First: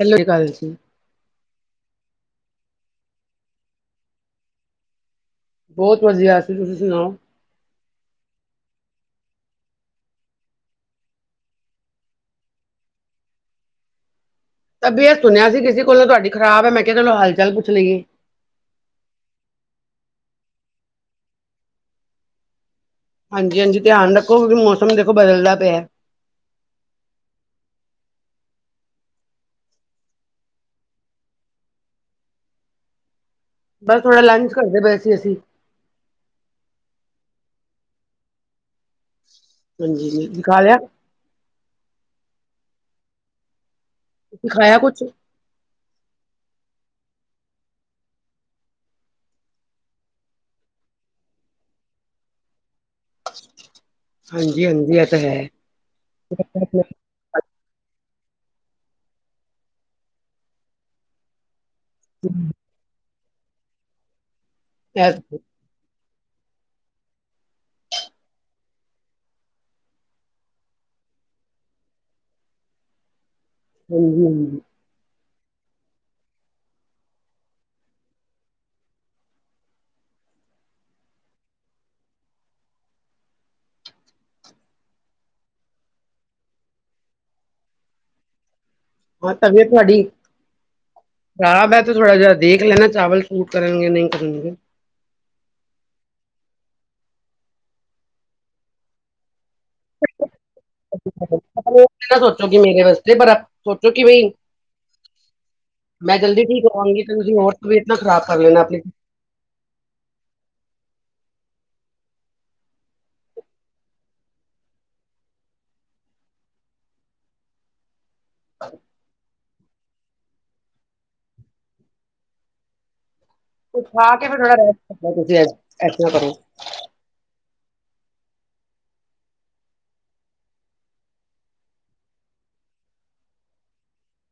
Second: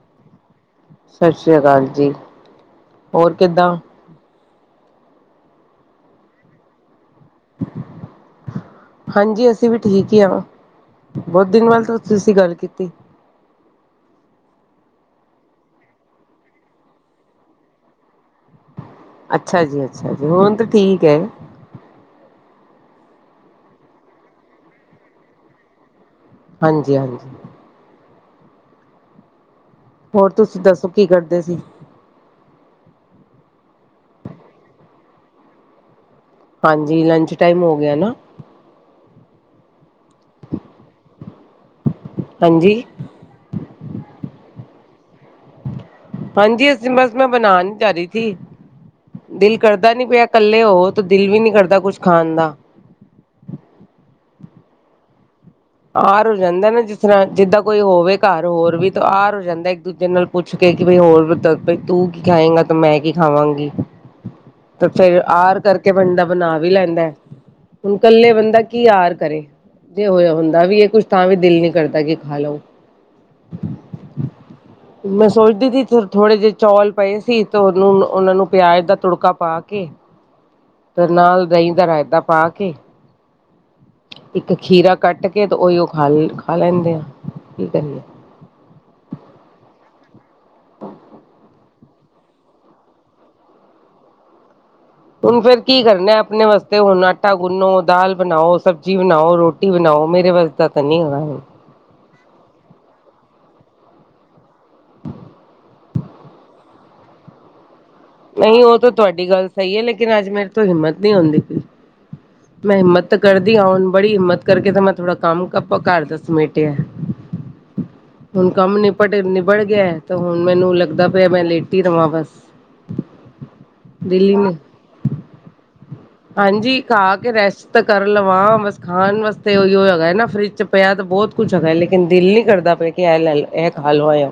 ਹੈ ਸ਼੍ਰੀ ਅਕਾਲ ਜੀ ਸਤਿ ਸ਼੍ਰੀ ਅਕਾਲ ਜੀ, ਹੋਰ ਕਿੱਦਾਂ ਬਹੁਤ ਵਧੀਆ ਸੀ ਤੁਸੀਂ ਸੁਣਾਓ ਹਾਂਜੀ ਅਸੀਂ ਵੀ ਠੀਕ ਹੀ ਹਾਂ ਬਹੁਤ ਦਿਨ ਬਾਅਦ ਤੁਸੀਂ ਗੱਲ ਕੀਤੀ ਤਬੀਅਤ ਸੁਣਿਆ ਸੀ ਕਿਸੇ ਕੋਲ ਤੁਹਾਡੀ ਖ਼ਰਾਬ ਹੈ ਮੈਂ ਕਿਹਾ ਤੁਹਲੂੰ ਹਾਲ ਚਾਲ ਪੁੱਛ ਲਈਏ ਅੱਛਾ ਜੀ, ਅੱਛਾ ਜੀ ਹੁਣ ਤਾਂ ਠੀਕ ਹੈ ਹਾਂਜੀ -ਹਾਂਜੀ ਧਿਆਨ ਰੱਖੋ ਕਿ ਮੌਸਮ ਦੇਖੋ ਬਦਲਦਾ ਪਿਆ ਹਾਂਜੀ- ਹਾਂਜੀ। ਹੋਰ ਤੁਸੀਂ ਦੱਸੋ ਕੀ ਕਰਦੇ ਸੀ ਬਸ ਥੋੜਾ ਲੰਚ ਕਰਦੇ ਪਏ ਸੀ ਅਸੀਂ ਹਾਂਜੀ, ਲੰਚ ਟਾਈਮ ਹੋ ਗਿਆ ਨਾ ਹਾਂਜੀ ਦਿਖਾ ਲਿਆ ਹਾਂਜੀ ਸਿਖਾਇਆ ਕੁਛ ਹਾਂਜੀ ਅਸੀਂ ਬਸ ਮੈਂ ਬਣਾ ਨੀ ਜਾ ਰਹੀ ਸੀ ਦਿਲ ਕਰਦਾ ਨੀ ਪਿਆ ਇਕੱਲੇ ਹੋ ਤੇ ਦਿਲ ਵੀ ਨੀ ਕਰਦਾ ਕੁਛ ਖਾਣ ਦਾ ਹਾਂਜੀ -ਹਾਂਜੀ ਆ ਤਾਂ ਹੈ ਆਰ ਹੋ ਜਾਂਦਾ ਨੇ ਜ ਤਰ੍ਹਾਂ ਜਿੱਦਾਂ ਕੋਈ ਹੋਵੇ ਘਰ ਹੋਰ ਵੀ ਤਾਂ ਆਰ ਹੋ ਜਾਂਦਾ ਇੱਕ ਦੂਜੇ ਨਾਲ ਪੁੱਛ ਕੇ ਕਿ ਬਈ ਹੋਰ ਬਈ ਤੂੰ ਕੀ ਖਾਏਂਗਾ, ਤਾਂ ਮੈਂ ਕੀ ਖਾਵਾਂਗੀ ਤੇ ਫਿਰ ਹਾਂਜੀ ਆਰ ਕਰਕੇ ਬੰਦਾ ਬਣਾ ਵੀ ਲੈਂਦਾ, ਹੁਣ ਇਕੱਲੇ ਬੰਦਾ ਕੀ ਆਰ ਕਰੇ ਜੇ ਹੋਇਆ ਹੁੰਦਾ ਦਾ ਵੀ ਇਹ ਕੁਛ ਤਾਂ ਵੀ ਦਿਲ ਨੀ ਕਰਦਾ ਕਿ ਖਾ ਲਓ ਹਮ ਹਮ ਮੈਂ ਸੋਚਦੀ ਸੀ ਥੋੜੇ ਜਿਹੇ ਚੌਲ ਪਏ ਸੀ ਤੇ ਉਹਨੂੰ ਉਹਨਾਂ ਨੂੰ ਪਿਆਜ ਦਾ ਤੁੜਕਾ ਪਾ ਕੇ [inaudible] [inaudible] ਤੇ ਨਾਲ ਦਹੀਂ ਦਾ ਰਾਇਤਾ ਪਾ ਕੇ, ਇੱਕ ਖੀਰਾ ਕੱਟ ਕੇ ਤਾਂ ਉਹੀਓ ਖ ਖਾ ਲੈਂਦੇ ਆਂ ਕੀ ਕਰੀ ਹਾਂ ਤਬੀਅਤ ਤੁਹਾਡੀ ਖਰਾਬ ਹੈ ਤੇ ਥੋੜਾ ਜਿਹਾ ਦੇਖ ਲੈਣਾ ਚਾਵਲ ਸੂਟ ਕਰਨਗੇ ਨਹੀਂ ਕਰਨਗੇ ਹੁਣ ਫੇਰ ਕੀ ਕਰਨਾ ਆਪਣੇ ਵਾਸਤੇ ਹੁਣ ਆਟਾ ਗੁੰਨੋ, ਦਾਲ ਬਣਾਓ, ਸਬਜ਼ੀ ਬਣਾਓ, ਰੋਟੀ ਟੀ ਬਣਾਓ ਮੇਰੇ ਵਸ ਤਾਂ ਨਹੀਂ ਹੈਗਾ ਨਾ ਸੋਚੋ ਕਿ ਮੇਰੇ ਵਾਸਤੇ ਪਰ ਸੋਚੋ ਕਿ ਬਈ ਮੈਂ ਜਲਦੀ ਠੀਕ ਹੋਵਾਂਗੀ ਤੇ ਤੁਂ ਔਰ ਤਬੀਅਤ ਨਾ ਖਰਾਬ ਨਹੀਂ ਉਹ ਤਾਂ ਤੁਹਾਡੀ ਗੱਲ ਸਹੀ ਹੈ ਲੇਕਿਨ ਅੱਜ ਮੇਰੇ ਤੋਂ ਹਿੰਮਤ ਨਹੀਂ ਹੁੰਦੀ ਸੀ [unintelligible] ਮੈਂ ਹਿੰਮਤ ਕਰਦੀ ਹ ਹੁਣ ਬੜੀ ਹਿੰਮਤ ਕਰਕੇ ਤੇ ਮੈਂ ਥੋੜਾ ਕੰਮ ਆਪਾਂ ਘਰ ਦ ਸਮੇਟ ਆ [unintelligible] [unintelligible] ਹੁਣ ਕੰਮ ਨਿਪਟ ਨਿਬੜ ਗਿਆ ਤੇ ਹੁਣ ਮੈਨੂੰ ਲੱਗਦਾ ਪਿਆ ਮੈਂ ਲੇਟੀ ਹੀ ਰਵਾਂ ਬਸ ਉਠਾ ਦਿਲ ਕੇ ਹੀ ਫੈਂ ਥੋੜਾ ਨੀ ਰੈਸਟ ਕਰ ਤੁਸੀਂ ਐੱਧਾ ਕਰੋ ਹਾਂਜੀ ਖਾ ਕੇ ਰੈਸਟ ਤਾਂ ਕਰ ਲਵਾਂ ਬਸ ਖਾਣ ਵਾਸਤੇ ਉਹੀ ਹੋਗਾ ਨਾ ਫਰਿਜ ਚ ਪਿਆ ਤੇ ਬਹੁਤ ਕੁਛਗਾ ਲੇਕਿਨ ਦਿਲ ਨੀ ਕਰਦਾ ਪਿਆ ਕਿ ਇਹ ਇਹ ਹਾਲ ਹੋਇ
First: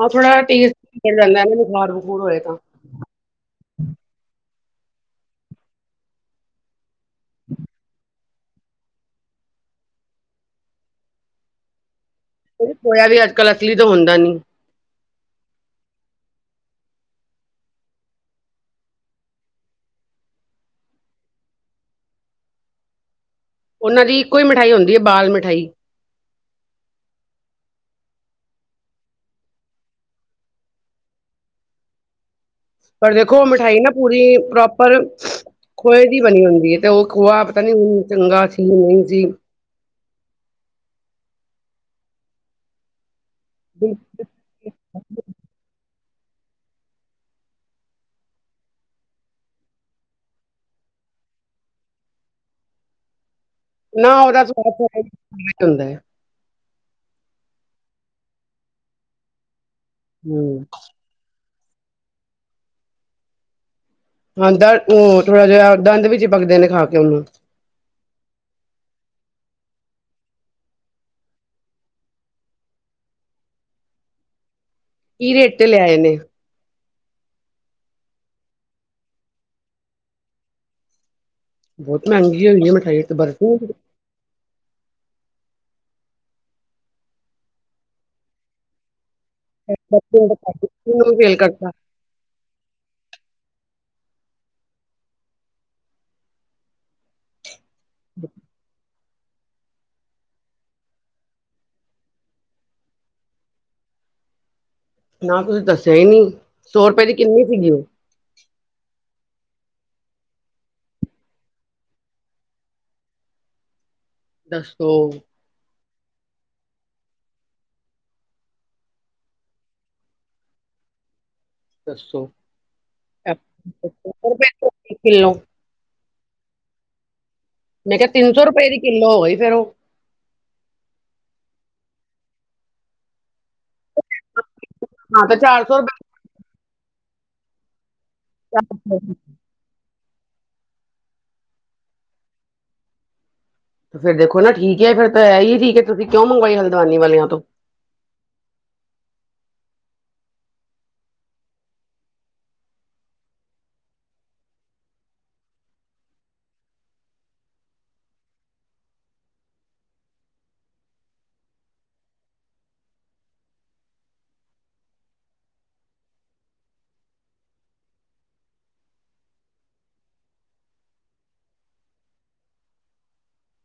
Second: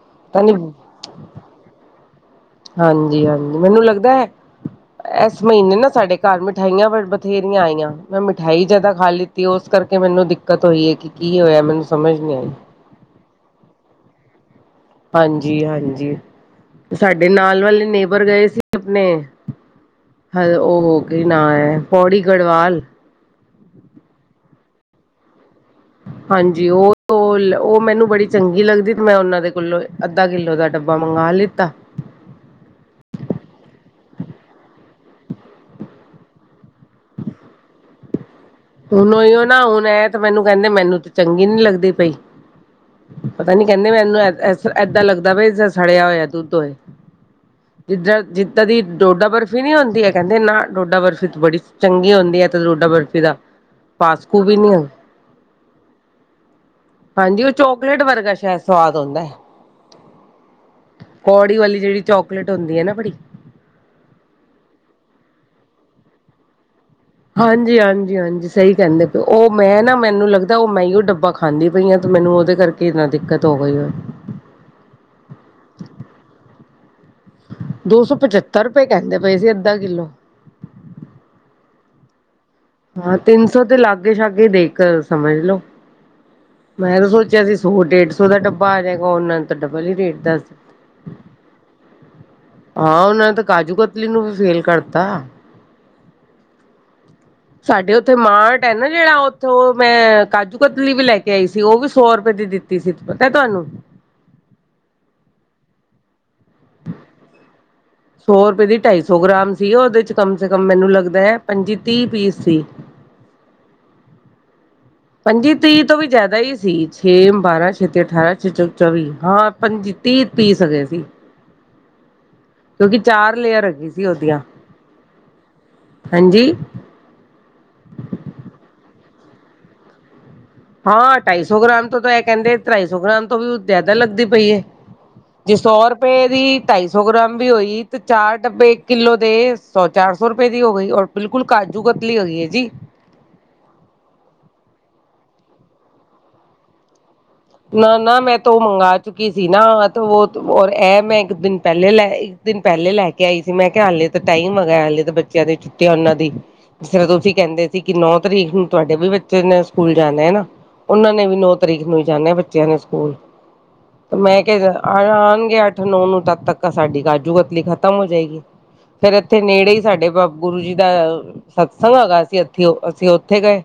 ਹਾਂ ਥੋੜਾ ਤੇਜ਼ ਚੜ ਜਾਂਦਾੇ ਬੁਖਾਰ ਬਖ਼ੂਰ ਹੋਏ ਤਾਂ [unintelligible] ਹਾਂਜੀ -ਹਾਂਜੀ ਮੈਨੂੰ ਲੱਗਦਾ ਹੈ ਇਸ ਮਹੀਨੇ ਨਾ ਸਾਡੇ ਘਰ ਮਿਠਾਈਆਂ ਬਥੇਰੀਆਂ ਆਈਆਂ ਮੈਂ ਮਿਠਾਈ ਜ਼ਿਆਦਾ ਖਾ ਲਿੱਤੀ, ਉਸ ਕਰਕੇ ਮੈਨੂੰ ਦਿੱਕਤ ਹੋਈ ਹੈ ਕਿ ਕੀ ਹੋਇਆ ਮੈਨੂੰ ਸਮਝ ਨਹੀਂ ਆਈ ਹੋਇਆ ਵੀ ਅੱਜ ਕੱਲ ਅਸਲੀ ਤਾਂ ਹੁੰਦਾ ਨੀ ਹਾਂਜੀ ਹਾਂਜੀ ਸਾਡੇ ਨਾਲ ਵਾਲੇ ਨੇਬਰ ਗਏ ਸੀ ਆਪਣੇ ਹਲ ਉਹ ਹੋ ਗ ਨਾ ਹੈ ਪੌੜੀ ਗੜਵਾਲ ਉਹਨਾਂ ਦੀ ਇੱਕੋ ਹੀ ਮਿਠਾਈ ਹੁੰਦੀ ਹੈ ਬਾਲ ਮਿਠਾਈ ਹਾਂਜੀ ਉਹ ਉਹ ਮੈਨੂੰ ਬੜੀ ਚੰਗੀ ਲੱਗਦੀ ਤੇ ਮੈਂ ਉਹਨਾਂ ਦੇ ਕੋਲੋਂ ਅੱਧਾ ਕਿੱਲੋ ਦਾ ਡੱਬਾ ਮੰਗਵਾ ਲਿੱਤਾ ਪਰ ਦੇਖੋ ਮਿਠਾਈ ਨਾ ਪੂਰੀ ਪ੍ਰੋਪਰ ਖੋਹੇ ਦੀ ਬਣੀ ਹੁੰਦੀ ਹੈ ਤੇ ਉਹ ਖੋਆ ਪਤਾ ਨੀ ਹੁਣ ਚੰਗਾ ਸੀ ਨਹੀਂ ਹੁਣ ਸੀ ਓ ਨਾ ਹੁਣ ਇਹ ਤੇ ਮੈਨੂੰ ਕਹਿੰਦੇ ਮੈਨੂੰ ਤੇ ਚੰਗੀ ਨ ਲੱਗਦੀ ਪਈ ਪਤਾ ਨੀ ਕਹਿੰਦੇ ਮੈਨੂੰ ਏਦਾਂ ਲੱਗਦਾ ਬ ਸੜਿਆ ਹੋਇਆ ਦੂਧ ਹੌਏ [unintelligible] ਜਿੱਦਾਂ ਜਿੱਦਾਂ ਦੀ ਡੋਡਾ ਬਰਫ਼ੀ ਨੀ ਹੁੰਦੀ ਹੈ ਕਹਿੰਦੇ ਨਾ ਡੋਡਾ ਬਰਫ਼ੀ ਬੜੀ ਚੰਗੀ ਹੁੰਦੀ ਹੈ ਰੋਡਾ ਬਰਫ਼ੀ ਦਾ ਨਾ ਪਾਸਕੂ ਉਹਦਾ ਚ ਵੀ ਨੀ ਬਹੁਤ ਹੁੰਦਾ ਹਾਂਜੀ ਉਹ ਚੋਕਲੇਟ ਵਰਗਾ ਸ਼ਾਇਦ ਸਵਾਦ ਆਉਂਦਾ ਹਮ ਕੌੜੀ ਵਾਲੀ ਜਿਹੜੀ ਚੋਕਲੇਟ ਹੁੰਦੀ ਹੈ ਨਾ ਬੜੀ ਹਾਂ ਦ ਉਹ ਥੋੜਾ ਜਿਹਾ ਦੰਦ ਵਿੱਚ ਹੀ ਚਿਪਕਦੇ ਨੇ ਖਾ ਕੇ ਉਹਨੂੰ ਹਾਂਜੀ ਹਾਂਜੀ ਹਾਂਜੀ ਸਹੀ ਕਹਿੰਦੇ ਪਏ ਉਹ ਮੈਂ ਨਾ ਮੈਨੂੰ ਲੱਗਦਾ ਉਹ ਮੈਂ ਹੀ ਉਹ ਡੱਬਾ ਖਾਂਦੀ ਪਈਆਂ ਤੇ ਮੈਨੂੰ ਉਹਦੇ ਕਰਕੇ ਕਿਨਾ ਦਿੱਕਤ ਹੋ ਗਈ ਕੀ ਰੇਟ ਤੇ ਲਿਆਏ ਨੇ ਦੋ ਸੌ ਪਚੱਤਰ ਰੁਪਏ ਕਹਿੰਦੇ ਪਏ ਸੀ ਅੱਧਾ ਕਿੱਲੋ ਬਹੁਤ ਮਹਿੰਗੀ ਹੋਈ ਹੈ ਮੈਂ ਹਾਂ ਤਿੰਨ ਸੌ ਤੇ ਲਾਗੇ ਸ਼ਾਗੇ ਦੇਖ ਸਮਝ ਲੋੋ ਮੈਂ ਤਾਂ ਸੋਚਿਆ ਸੀ ਸੌ ਡੇਢ ਸੌ ਦਾ ਡੱਬਾ ਆ ਜਾਏਗਾ ਉਹਨਾ [unintelligible] ਇਸ ਬਰਫ਼ੀ ਨੇ ਹਾਂ ਉਹਨਾਂ ਨੇ ਤਾਂ ਕਾਜੂ ਕਤਲੀ ਨੂੰ ਵੀ ਫੇਲ ਕਰਤਾ ਸਾਡੇ ਉੱਥੇ ਮਾਰਟ ਹੈ ਨਾ ਜਿਹੜਾ ਉੱਥੋਂ ਮੈਂ ਕਾਜੂ ਕਤਲੀ ਵੀ ਲੈ ਕੇ ਆਈ ਸੀ ਉਹ ਵੀ ਸੌ ਰੁਪਏ ਦੀ ਦਿੱਤੀ ਸੀ ਪਤਾ ਤੁਹਾਨੂੰ ਨਾ ਤੁਸੀਂ ਦੱਸਿਆ ਹੀ ਨਹੀਂ ਸੌ ਰੁਪਏ ਦੀ ਕਿੰਨੀ ਸੀਗੀ ਉਹ ਸੌ ਰੁਪਏ ਦੀ ਢਾਈ ਸੌ ਗ੍ਰਾਮ ਸੀ ਉਹਦੇ ਚ ਕਮ ਸੇ ਕਮ ਮੈਨੂੰ ਲੱਗਦਾ ਹੈ ਪੰਜੀ ਤੀਹ ਪੀਸ ਸੀ ਦੱਸੋ ਹਾਂਜੀ ਤੀਹ ਤੋਂ ਵੀ ਜ਼ਿਆਦਾ ਹੀ ਸੀ ਛੇ ਬਾਰਾਂ ਛੇਤੀ ਅਠਾਰਾਂ ਛੇ ਚੌਵੀ ਹਾਂ ਪੰ ਤੀਹ ਪੀ ਸਕੇ ਸੀ ਦੱਸੋ ਕਿਉਂਕਿ ਚਾਰ ਲੇਅਰ ਹੈਗੀ ਸੀ ਉਹਦੀਆਂ ਕਿਲੋ ਹਾਂਜੀ ਮੈਂ ਕਿਹਾ ਤਿੰਨ ਸੌ ਰੁਪਏ ਦੀ ਕਿੱਲੋ ਹੋ ਗਈ ਫੇਰ ਉਹ ਹਾਂ ਢਾਈ ਸੌ ਗ੍ਰਾਮ ਤੋਂ ਤਾਂ ਇਹ ਕਹਿੰਦੇ ਢਾਈ ਸੌ ਗ੍ਰਾਮ ਤੋਂ ਵੀ ਜ਼ਿਆਦਾ ਲੱਗਦੀ ਪਈ ਹਾਂ ਤੇ ਜੇ ਚਾਰ ਸੌ ਰੁਪਏ ਦੀ ਢਾਈ ਸੌ ਗ੍ਰਾਮ ਵੀ ਹੋਈ ਤੇ ਚਾਰ ਡੱਬੇ ਇੱਕ ਰੁਪਏ ਕਿੱਲੋ ਦੇ ਸੌ ਚਾਰ ਸੌ ਰੁਪਏ ਦੀ ਹੋ ਗਈ ਔਰ ਬਿਲਕੁਲ ਕਾਜੂ ਕਤਲੀ ਹੋ ਹੈਗੀ ਹੈ ਜੀ। ਫੇ ਦੇਖੋ ਨਾ ਠੀਕ ਹੈ ਫਿਰ ਤਾਂ ਇਹ ਹੀ ਠੀਕ ਹੈ ਤੁਸੀਂ ਕਿਉਂ ਮੰਗਵਾਈ ਹਲਦਵਾਨੀ ਵਾਲਿਆਂ ਤੋਂ। ਨਾ ਨਾ ਮੈਂ ਤਾਂ ਉਹ ਮੰਗਵਾ ਚੁੱਕੀ ਸੀ ਨਾ ਉਹ ਇਹ ਮੈਂ ਇੱਕ ਦਿਨ ਪਹਿਲੇ ਲੈ ਦਿਨ ਪਹਿਲੇ ਲੈ ਕੇ ਆਈ ਸੀ ਮੈਂ ਕਿਹਾ ਹਾਲੇ ਤਾਂ ਟਾਈਮ ਆਗਾ ਹਾਲੇ ਤਾਂ ਬੱਚਿਆਂ ਦੀ ਛੁੱਟੀਆਂ ਉਹਨਾਂ ਦੀ ਜਿਸ ਤਰ੍ਹਾਂ ਤੁਸੀਂ ਕਹਿੰਦੇ ਸੀ ਕਿ ਨੌ ਤਰੀਕ ਨੂੰ ਤੁਹਾਡੇ ਵੀ ਬੱਚੇ ਨੇ ਸਕੂਲ ਜਾਣਾ ਹੈ ਨਾ ਉਹਨਾਂ ਨੇ ਵੀ ਨੌ ਤਰੀਕ ਨੂੰ ਜਾਣਿਆ ਬੱਚਿਆਂ ਨੇ ਸਕੂਲ ਮੈਂ ਕਿਹਾ ਆਉਣਗੇ ਅੱਠ ਨੌ ਨੂੰ ਤਦ ਤੱਕ ਸਾਡੀ ਕਾਜੂ ਕਤਲੀ ਖ਼ਤਮ ਹੋ ਜਾਏਗੀ ਫੇਿਰ ਇੱਥੇ ਨੇੜੇ ਹੀ ਸਾਡੇ ਬ ਗੁਰੂ ਜੀ ਦਾ ਸਤਸਗ ਆ ਗਏ ਅ ਸੀਂ ਇੱਥੇ ਅਸੀਂ ਉੱਥੇ ਗਏ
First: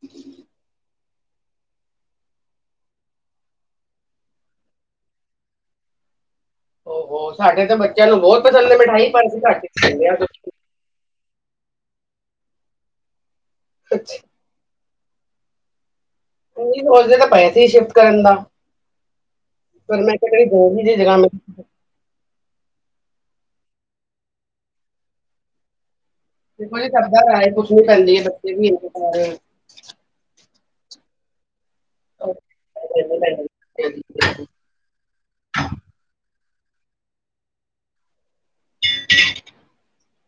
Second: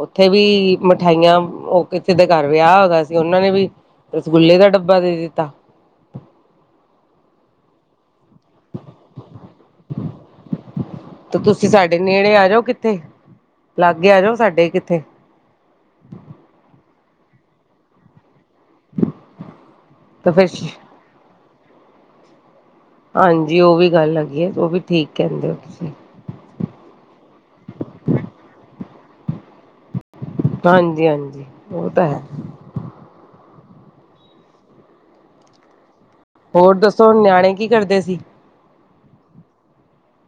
ਉੱਥੇ ਵੀ ਮਿਠਾਈਆਂ ਉਹ ਕਿਸੇ ਦੇ ਕਾਰ ਵਿਆਹ ਹੋ ਗਿਆ ਸੀ ਉਹਨਾਂ ਨੇ ਵੀ ਰਸਗੁੱਲੇ ਦਾ ਡੱਬਾ ਦੇ ਦਿੱਤਾ ਹੋ ਸਾਡੇ ਤੇ ਬੱਚਿਆਂ ਨੂੰ ਬਹੁਤ ਪਸੰਦ ਹੈ ਮਿਠਾਈ ਪਰ ਅਸੀ ਘਰ ਖਦੇ ਆ ਤੇ ਤੁਸੀਂ ਸਾਡੇ ਨੇੜੇ ਆ ਜਾਓ ਕਿੱਥੇ ਲਾਗੇ ਆ ਜਾਓ ਸਾਡੇ ਕਿੱਥੇ। ਨਹੀਂ ਸੋਚ ਦੇ ਤਾ ਪਏ ਸੀ ਸ਼ਿਫਟ ਕਰਨ ਦਾ ਪਰ ਮੈਂ ਤੇ ਕਿਹਾ ਫਿਰ ਰੇਹਣ ਈ ਦਿ ਮਿਲ [inaudible] ਹਾਂਜੀ ਉਹ ਵੀ ਗੱਲ ਹੈਗੀ ਹੈ ਉਹ ਵੀ ਠੀਕ ਕਹਿੰਦੇ ਹੋ ਤੁਸੀਂ। ਦੇਖੋ ਜੀ ਸਦਾਏ ਕੁਛ ਨੀ ਕਰੀ ਬੱਚੇ ਵੀ ਇ ਰਹੇ [inaudible] ਹਾਂਜੀ ਹਾਂਜੀ ਉਹ ਤਾਂ ਹੈ। [unintelligible] ਹੋਰ ਦੱਸੋ ਨਿਆਣੇ ਕੀ ਕਰਦੇ ਸੀ।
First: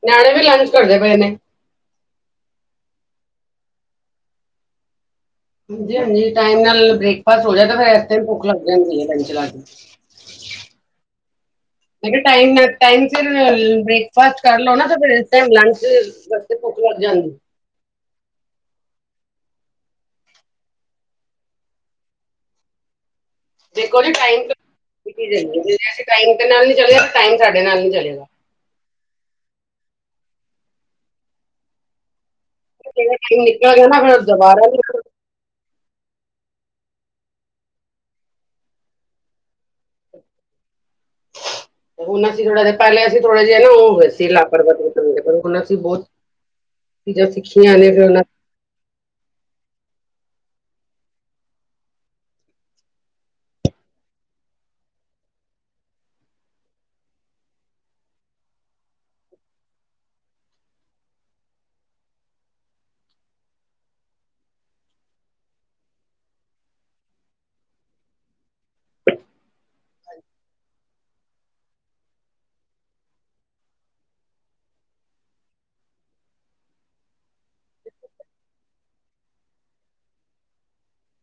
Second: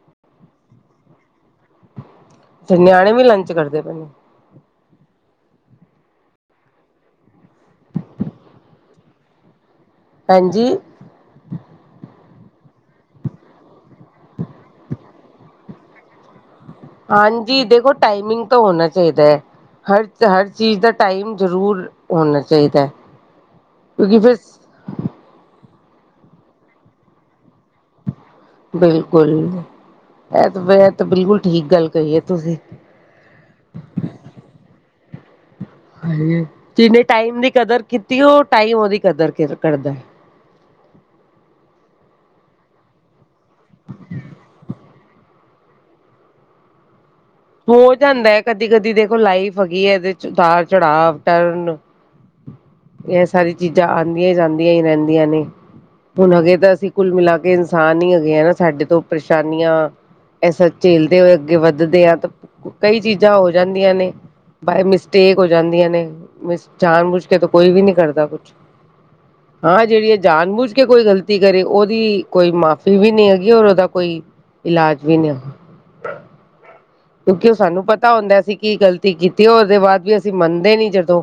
ਨਿਆਣੇ ਵੀ ਲੰਚ ਕਰਦੇ ਪਏ ਨੇ। ਤੇ ਨਿਆਣੇ ਵੀ ਲੰਚ ਕਰਦੇ ਪਏ। ਹਾਂਜੀ, ਹਾਂਜੀ ਟਾਈਮ ਨਾਲ ਬ੍ਰੇਕਫਾਸਟ ਹੋ ਜਾਏ ਤੇ ਫਿਰ ਤੇ ਹੀ ਭੁੱਖ ਲੱਗ ਜਾਂਦੀ ਲ ਚ ਲ ਕੇ ਹਾਂਜੀ। [unintelligible] ਮ ਕਿਹਾ ਟਾਈਮ ਨਾਲ ਟਾਈਮ ਸੀਰ ਫਿਰ ਬ੍ਰੇਕਫਾਸਟ ਕਰ ਲਓ ਨਾ ਫਿਰ ਇਸ ਟਾਈਮ ਲੰਚ ਭੁੱਖ ਲੱਗ ਜਾਂਦੀ ਹਾਂਜੀ ਦੇਖੋ ਟਾਈਮਿੰਗ ਤਾਂ ਹੋਣਾ ਚਾਹੀਦਾ ਹੈ। ਹਰ ਹਰ ਚੀਜ਼ ਦਾ ਟਾਈਮ ਜ਼ਰੂਰ ਹੋਣਾ ਚਾਹੀਦਾ। ਦੇਖੋ ਜੀ ਕਿਉਂਕਿ ਫਿਰ ਟਾਈਮ ਅਸੀਂ ਟਾਈਮ ਦੇ ਨਾਲ ਨੀ ਚਲੇ ਟਾਈਮ ਸਾਡੇ ਨਾਲ ਨੀ ਚਲੇਗਾ। ਬਿਲਕੁਲ ਇਹ ਤਾਂ ਮ ਤਾਂ ਬਿਲਕੁਲ ਠੀਕ ਗੱਲ ਕਹੀ ਹੈ ਤੁਸੀਂ। ਟਾਈਮ ਨਿਕਲ ਗਿਆ ਨਾ ਫਿਰ ਦੁਬਾਰਾ ਵੀ ਨਿਕ ਜਿਨੇ ਟਾਈਮ ਦੀ ਕਦਰ ਕੀਤੀ ਉਹ ਟਾਈਮ ਉਹਦੀ ਕਦਰ ਕਰਦਾ। ਹੁਣ ਅਸੀਂ ਥੋੜਾ ਹਾ ਪਹਿਲੇ ਅਸੀਂ ਥੋੜਾ ਜਿਹਾ ਨਾ ਹੋ ਸੀ ਲਪਰਵਾ ਵੀ ਕਰ ਪਰ ਹੁਣ ਅਸੀਂ ਬਹੁਤ ਸੀ ਹੋ ਜਾਂਦਾ ਹੈ ਕਦੀ ਕਦੀ ਦੇਖੋ ਲਾਈਫ ਹੈਗੀ ਇਹਦੇ ਚ ਉਤਾਰ ਚੜਾਵ ਟਰਨ ਇਹ ਸਾਰੀ ਚੀਜ਼ਾਂ ਆਉਂਦੀਆਂ ਜਾਂਦੀਆਂ ਹੀ ਰਹਿੰਦੀਆਂ ਨੇ। ਹੁਣ ਹਗੇ ਤਾਂ ਅਸੀਂ ਕੁੱਲ ਮਿਲਾ ਕੇ ਇਨਸਾਨ ਹੀ ਹੈਗੇ ਹੈ ਸਾਡੇ ਤੋਂ ਪਰੇਸ਼ਾਨੀਆਂ। ਐਸਾ ਝੇਲਦੇ ਹੋਏ ਅੱਗੇ ਵੱਧਦੇ ਆ ਤਾਂ ਕਈ ਚੀਜ਼ਾਂ ਹੋ ਜਾਂਦੀਆਂ ਨੇ। ਬਾਏ ਮਿਸਟੇਕ ਹੋ ਜਾਂਦੀਆਂ ਨੇ ਮਿਸ ਜਾਣ ਬੁਝ ਕੇ ਕੋਈ ਵੀ ਨੀ ਕਰਦਾ ਕੁਛ। ਅ ਹਾਂ ਜਿਹੜੀ ਆ ਜਾਣ ਬੂਝ ਕੇ ਕੋਈ ਗ਼ਲਤੀ ਕਰੇ ਉਹਦੀ ਕੋਈ ਮਾਫ਼ੀ ਵੀ ਨਹੀਂ ਹੈਗੀ ਔਰ ਉਹਦਾ ਕੋਈ ਇਲਾਜ ਵੀ ਨਾ ਕਿਉਂਕਿ ਉਹ ਸਾਨੂੰ ਪਤਾ ਹੁੰਦਾ ਸੀਂ ਕੀ ਗਲਤੀ ਕੀਤੀ ਉਹਦੇ ਬਾਅਦ ਵੀ ਅਸੀਂ ਮੰਨਦੇ ਨੀ ਜਦੋਂ।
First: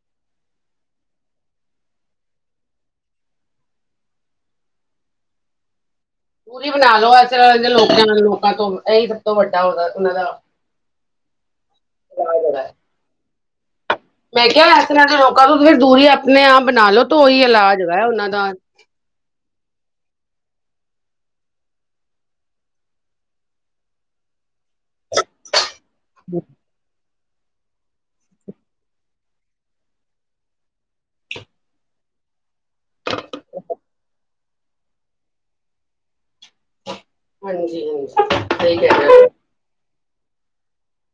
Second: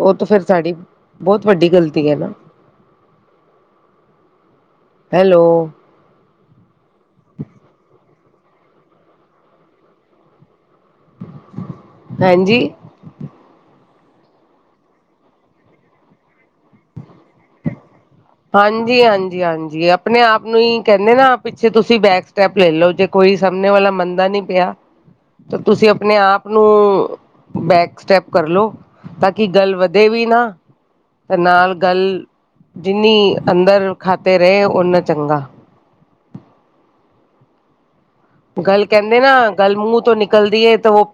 ਉਹ ਤਾਂ ਫਿਰ ਸਾਡੀ ਬਹੁਤ ਵੱਡੀ ਗਲਤੀ ਹੈ ਨਾ। [unintelligible] ਹੈਲੋ। ਪੂਰੀ ਬਣਾ ਲਓ ਇਸਦੇ ਲੋਕਾਂ ਲੋਕਾਂ ਤੋਂ ਇਹੀ ਸਭ ਤੋਂ ਵੱਡਾ ਉਹਦਾ ਉਹਣਾ ਦਾ ਇਲਾਜ ਹਾਂਜੀ। ਹੈਗਾ ਮੈਂ ਕਿਆ ਇਸ ਤਰ੍ਹਾਂ ਦੇ ਲੋਕਾਂ ਤੋਂ ਫਿਰ ਦੂਰੀ ਅਪਨੇ ਆਪ ਬਨਾ ਲੋ ਤੁ ਉਈ ਇਲਾਜ ਹੈਗਾ ਉਹਨਾਂ ਦਾ। ਹਾਂਜੀ, ਹਾਂਜੀ, ਹਾਂਜੀ ਆਪਣੇ ਆਪ ਨੂੰ ਹੀ ਕੇਂਦੇ ਨਾ ਪਿੱਛੇ ਤੁਸੀਂ ਬੈਕ ਸਟੈਪ ਲੈ ਲੋ ਜੇ ਕੋਈ ਸਾਮਨੇ ਵਾਲਾ ਮੰਦਾ ਨੀ ਪਆ ਤੇ ਤੁਸੀਂ ਅਪਨੇ ਆਪ ਨੂੰ ਬੈਕ ਸਟੈਪ ਕਰਲੋ ਤਾਂ ਕਿ ਗੱਲ ਵਧੇ ਵੀ ਨਾ ਤੇ ਨਾਲ ਗੱਲ ਜਿੰਨੀ ਅੰਦਰ ਖਾ ਤੇ ਰੇ ਉਹਨਾ ਚੰਗਾ ਹਾਂਜੀ-ਹਾਂਜੀ। ਗਲ ਕੇਂਦੇ ਨਾ ਗਲ ਮੂੰਹ ਚੌ ਨਿਕਲਦੀ ਏ ਤਿਓ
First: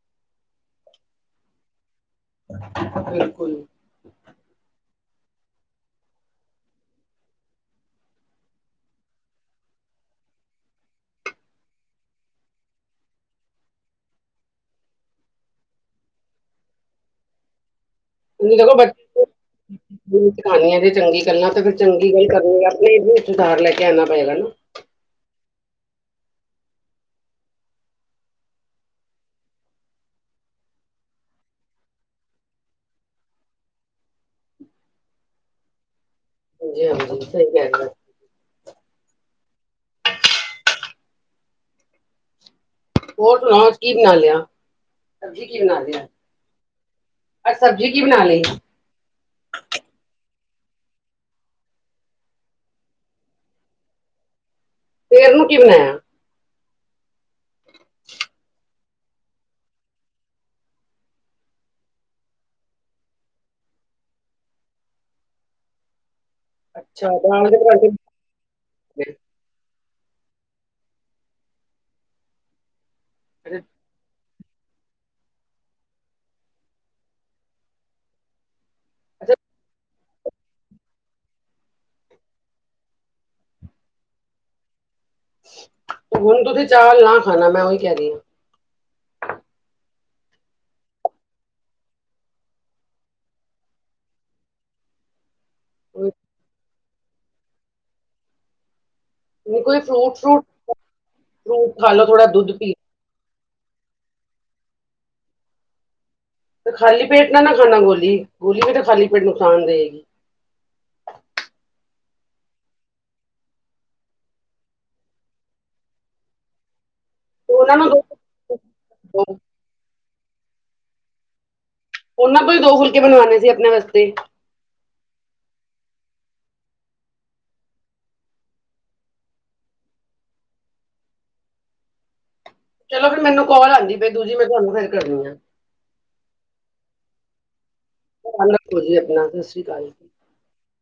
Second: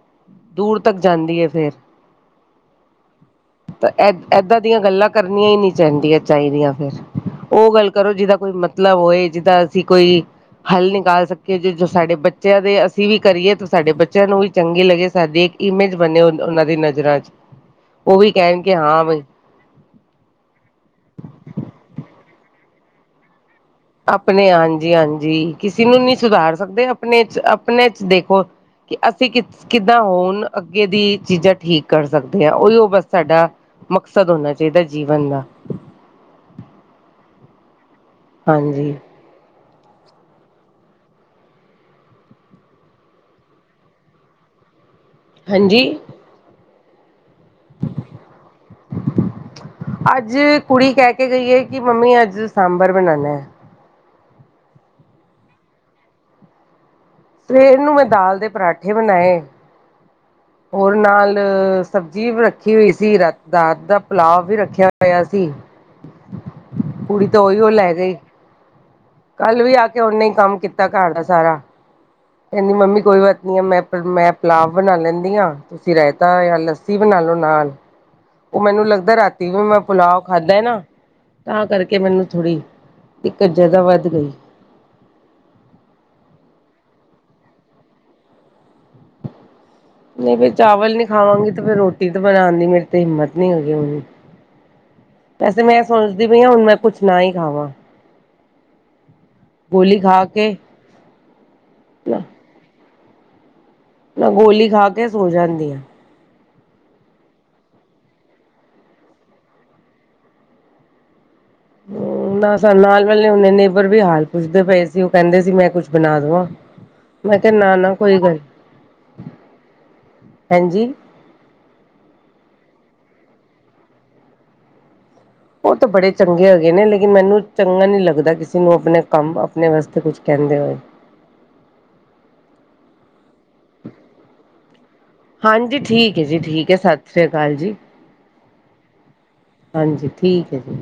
ਦੂਰ ਤੱਕ ਜਾਂਦੀ ਏ ਫੇਰ ਬਿਲਕੁਲ ਤਾਂ ਏ ਏਦਾਂ ਦੀਆਂ ਗੱਲਾਂ ਕਰਨੀਆਂ ਈ ਨੀ ਚਾਈਦੀਆ ਚਾਹੀਦੀਆਂ ਫੇਰ ਉ ਗੱਲ ਕਰੋ ਜਿਦਾ ਕੋਈ ਮਤਲਬ ਹੋਏ ਜਿਦਾ ਅਸੀਂ ਕੋਈ ਹੱਲ ਨਿਕਾਲ ਸਕੀਏ ਜੇ ਸਾਡੇ ਬੱਚਿਆਂ ਦੇ ਅਸੀਂ ਵੀ ਕਰੀਏ ਤਾਂ ਸਾਡੇ ਬੱਚਿਆਂ ਨੂੰ ਵੀ ਚੰਗੀ ਲੱਗੇ, ਸਾਡੀ ਇੱਕ ਇਮੇਜ ਬਣੇ ਉਹਨਾਂ ਦੀ ਨਜ਼ਰਾਂ 'ਚ। [unintelligible] ਉਹ ਵੀ ਕਹਿਣਗੇ ਹਾਂ ਬਈ ਕਾਨੀਆਂ ਤੇ ਚੰਗੀ ਗੱਲਾਂ ਤੇ ਫਰ ਚੰਗੀ ਗੱਲ ਕਰਨੀ ਆਪਣੇ ਘਰ ਲੈ ਕੇ ਪਏਗਾ ਨਾ ਆਪਣੇ ਹਾਂਜੀ ਹਾਂਜੀ ਕਿਸੇ ਨੂੰ ਨਹੀਂੀ ਸੁਧਾਰ ਸਕਦੇ ਆਪਣੇ ਚ ਆਪਣੇ ਚ ਦੇਖੋ ਕਿ ਅਸੀਂ ਕਿ ਕਿੱਦਾਂ ਹੋਣ ਅੱਗੇ ਦੀ ਚੀਜ਼ਾਂ ਠੀਕ ਕਰ ਸਕਦੇ ਆ ਉਹੀਓ ਬਸ ਸਾਡਾ ਮਕਸਦ ਹੋਣਾ ਚਾਈਦਾ ਜੀਵਨ ਦਾ ਹਾਂਜ ਹਾਂਜੀ, ਸਈ ਕੇ ਰਏ ਔ। ਹਾਂਜੀ। ਹੋ ਸੁਣਾ ਆਜ ਕੀ ਬਣਾ ਲਿਆ? ਸਬਜ਼ੀ ਕੀ ਬਣਾ ਹਾਂਜੀ ਲੀਏ? ਆਜ ਸਬਜ਼ੀ ਕੀ ਬਣਾ ਲਈ? ਅੱਜ ਕੁੜੀ ਕੈ ਕੇ ਗਈ ਐ, ਕਿ ਮੰਮੀ ਅੱਜ ਸਾਂਬਰ ਬਨਾਨਾ ਏ। ਸਵੇਰ ਨੂੰ ਕੀ ਬਨਾਇਆ? ਸਵੇਰ ਨੂੰ ਮੈਂ ਦਾਲ ਦੇ ਪਰਾਂਠੇ ਬਣਾਏ। ਹੋਰ ਨਾਲ ਸਬਜ਼ੀ ਵੀ ਰੱਖੀ ਹੋਈ ਸੀ ਰਾਤ ਦਾ ਅੱਧਾ ਪੁਲਾਵ ਵੀ ਰੱਖਿਆ ਹੋਇਆ ਸੀ। ਅੱਛਾ ਕੁੜੀ ਤਾਂ ਦਾਲ ਦੇ ਉਈ ਉ ਪਰਾਂਠੇ ਲੈ ਬਣਾ ਗਈ ਲਏ। ਕੱਲ ਵੀ ਆ ਕੇ ਓਨੇ ਹੀ ਕੰਮ ਕੀਤਾ ਘਰ ਦਾ ਸਾਰਾ ਕਹਿੰਦੀ ਮੰਮੀ ਕੋਈ ਬਾਤ ਨੀ ਮੈਂ ਮੈਂ ਪਲਾਵ ਬਣਾ ਲੈਂਦੀ ਹਾਂ ਤੁਸੀਂ ਰਾਇਤਾ ਯਾ ਲੱਸੀ ਬਣਾ ਲੋ ਨਾਲ ਉ ਮੈਨੂੰ ਲੱਗਦਾ ਅੱਛਾ ਰਾਤੀ ਵੀ ਮੈਂ ਪੁੁਲਾਓ ਖਾਧਾ ਏ ਨਾ ਤਾਂ ਕਰਕੇ ਮੈਨੂੰ ਥੋੜ੍ਹੀ ਦਿੱਕਤ ਜ਼ਾਦਾ ਵੱਧ ਗਈ। ਹੁਣ ਤੁਸੀ ਚਾਵਲ ਨਾ ਖਾਣਾ ਮੈਂ ਉਹੀ ਕਹਿ ਰਹੀ ਹਾਂ। ਨਹੀਂ ਫ ਚਾਵਲ ਨੀ ਖਾਵਾਂਗੀ ਤੇ ਫ ਰੋਟੀ ਤਾਂ ਬਣਾਨ ਦੀ ਮੇਰੀ ਤੇ ਹਿੰਮਤ ਨੀ ਹੈਗੀ ਹੁਨ [inaudible] ਵੈਸੇ ਮੈਂ ਹਾਂ ਸੋਚਦੀ ਪਈ ਆ ਹੁਣ ਮੈਂ ਕੁਛ ਨਾ ਹੀ ਖਾਵਾਂ ਕੋਈ ਗੋਲੀ ਫਰੂਟ ਖਾ ਸੁੱਟ ਕੇ ਫਰੂਟ ਖਾ ਲੋ ਥੋੜਾ ਦੁੱਧ ਪੀ ਮੈਂ ਗੋਲੀ ਖਾ ਕੇ ਸੋ ਜਾਂਦੀ ਆ। ਤੇ ਖਾਲੀ ਪੇਟ ਨਾ ਨਾ ਖਾਣਾ ਗੋਲੀ, ਗੋਲੀ ਵੀ ਤੇ ਖਾਲੀ ਪੇਟ ਨੁਕਸਾਨ ਦੇਗੀ। ਨਾ ਨਾਲ ਵਾਲੇ ਹੁਨੇ ਨੇਬਰ ਵੀ ਹਾਲ ਪੁੱਛਦੇ ਪਏ ਸੀ, ਉਹ ਕੇਂਦੇ ਸੀ ਮੈਂ ਕੁਛ ਬਣਾ ਦਵਾਂ? [inaudible] ਮੈਂ ਕਿਹਾ ਨਾ ਉਹਨਾਂ ਨੂੰ ਨਾ ਦੋ ਕੋਈ ਗੱਲ ਨੀ। ਹਾਂਜੀ ਉਹਨਾਂ ਤੋਂ ਦੋ ਫੁਲਕੇ ਬਨਵਾਨੇ ਸੀ ਅਪਨੇ ਵਾਸਤੇ ਉਹ ਤਾਂ ਬੜੇ ਚੰਗੇ ਹੈਗੇ ਨੇ। ਲੇਕਿਨ ਮੈਨੂੰ ਚੰਗਾ ਨੀ ਲੱਗਦਾ ਕਿਸੇ ਨੂੰ ਆਪਨੇ ਕੰਮ, ਆਪਨੇ ਵਾਸਤੇ ਕੁਛ ਕੇਂਦੇ ਹੋਏ ਚਲੋ ਫੇਰ ਮੈਨੂੰ ਕੋਲ ਆਂਦੀ ਪਈ ਦੂਜੀ ਮੈਂ ਤੁਹਾਨੂੰ ਫੇਰ ਕਰਨੀ ਆ। ਹਾਂਜੀ ਠੀਕ ਏ ਜੀ, ਠੀਕ ਏ ਸਤਿ ਸ਼੍ਰੀ ਅਕਾਲ ਜੀ। [unintelligible] ਆਪਣਾ ਦੱਸ? ਹਾਂਜੀ ਠੀਕ ਹੈ ਜੀ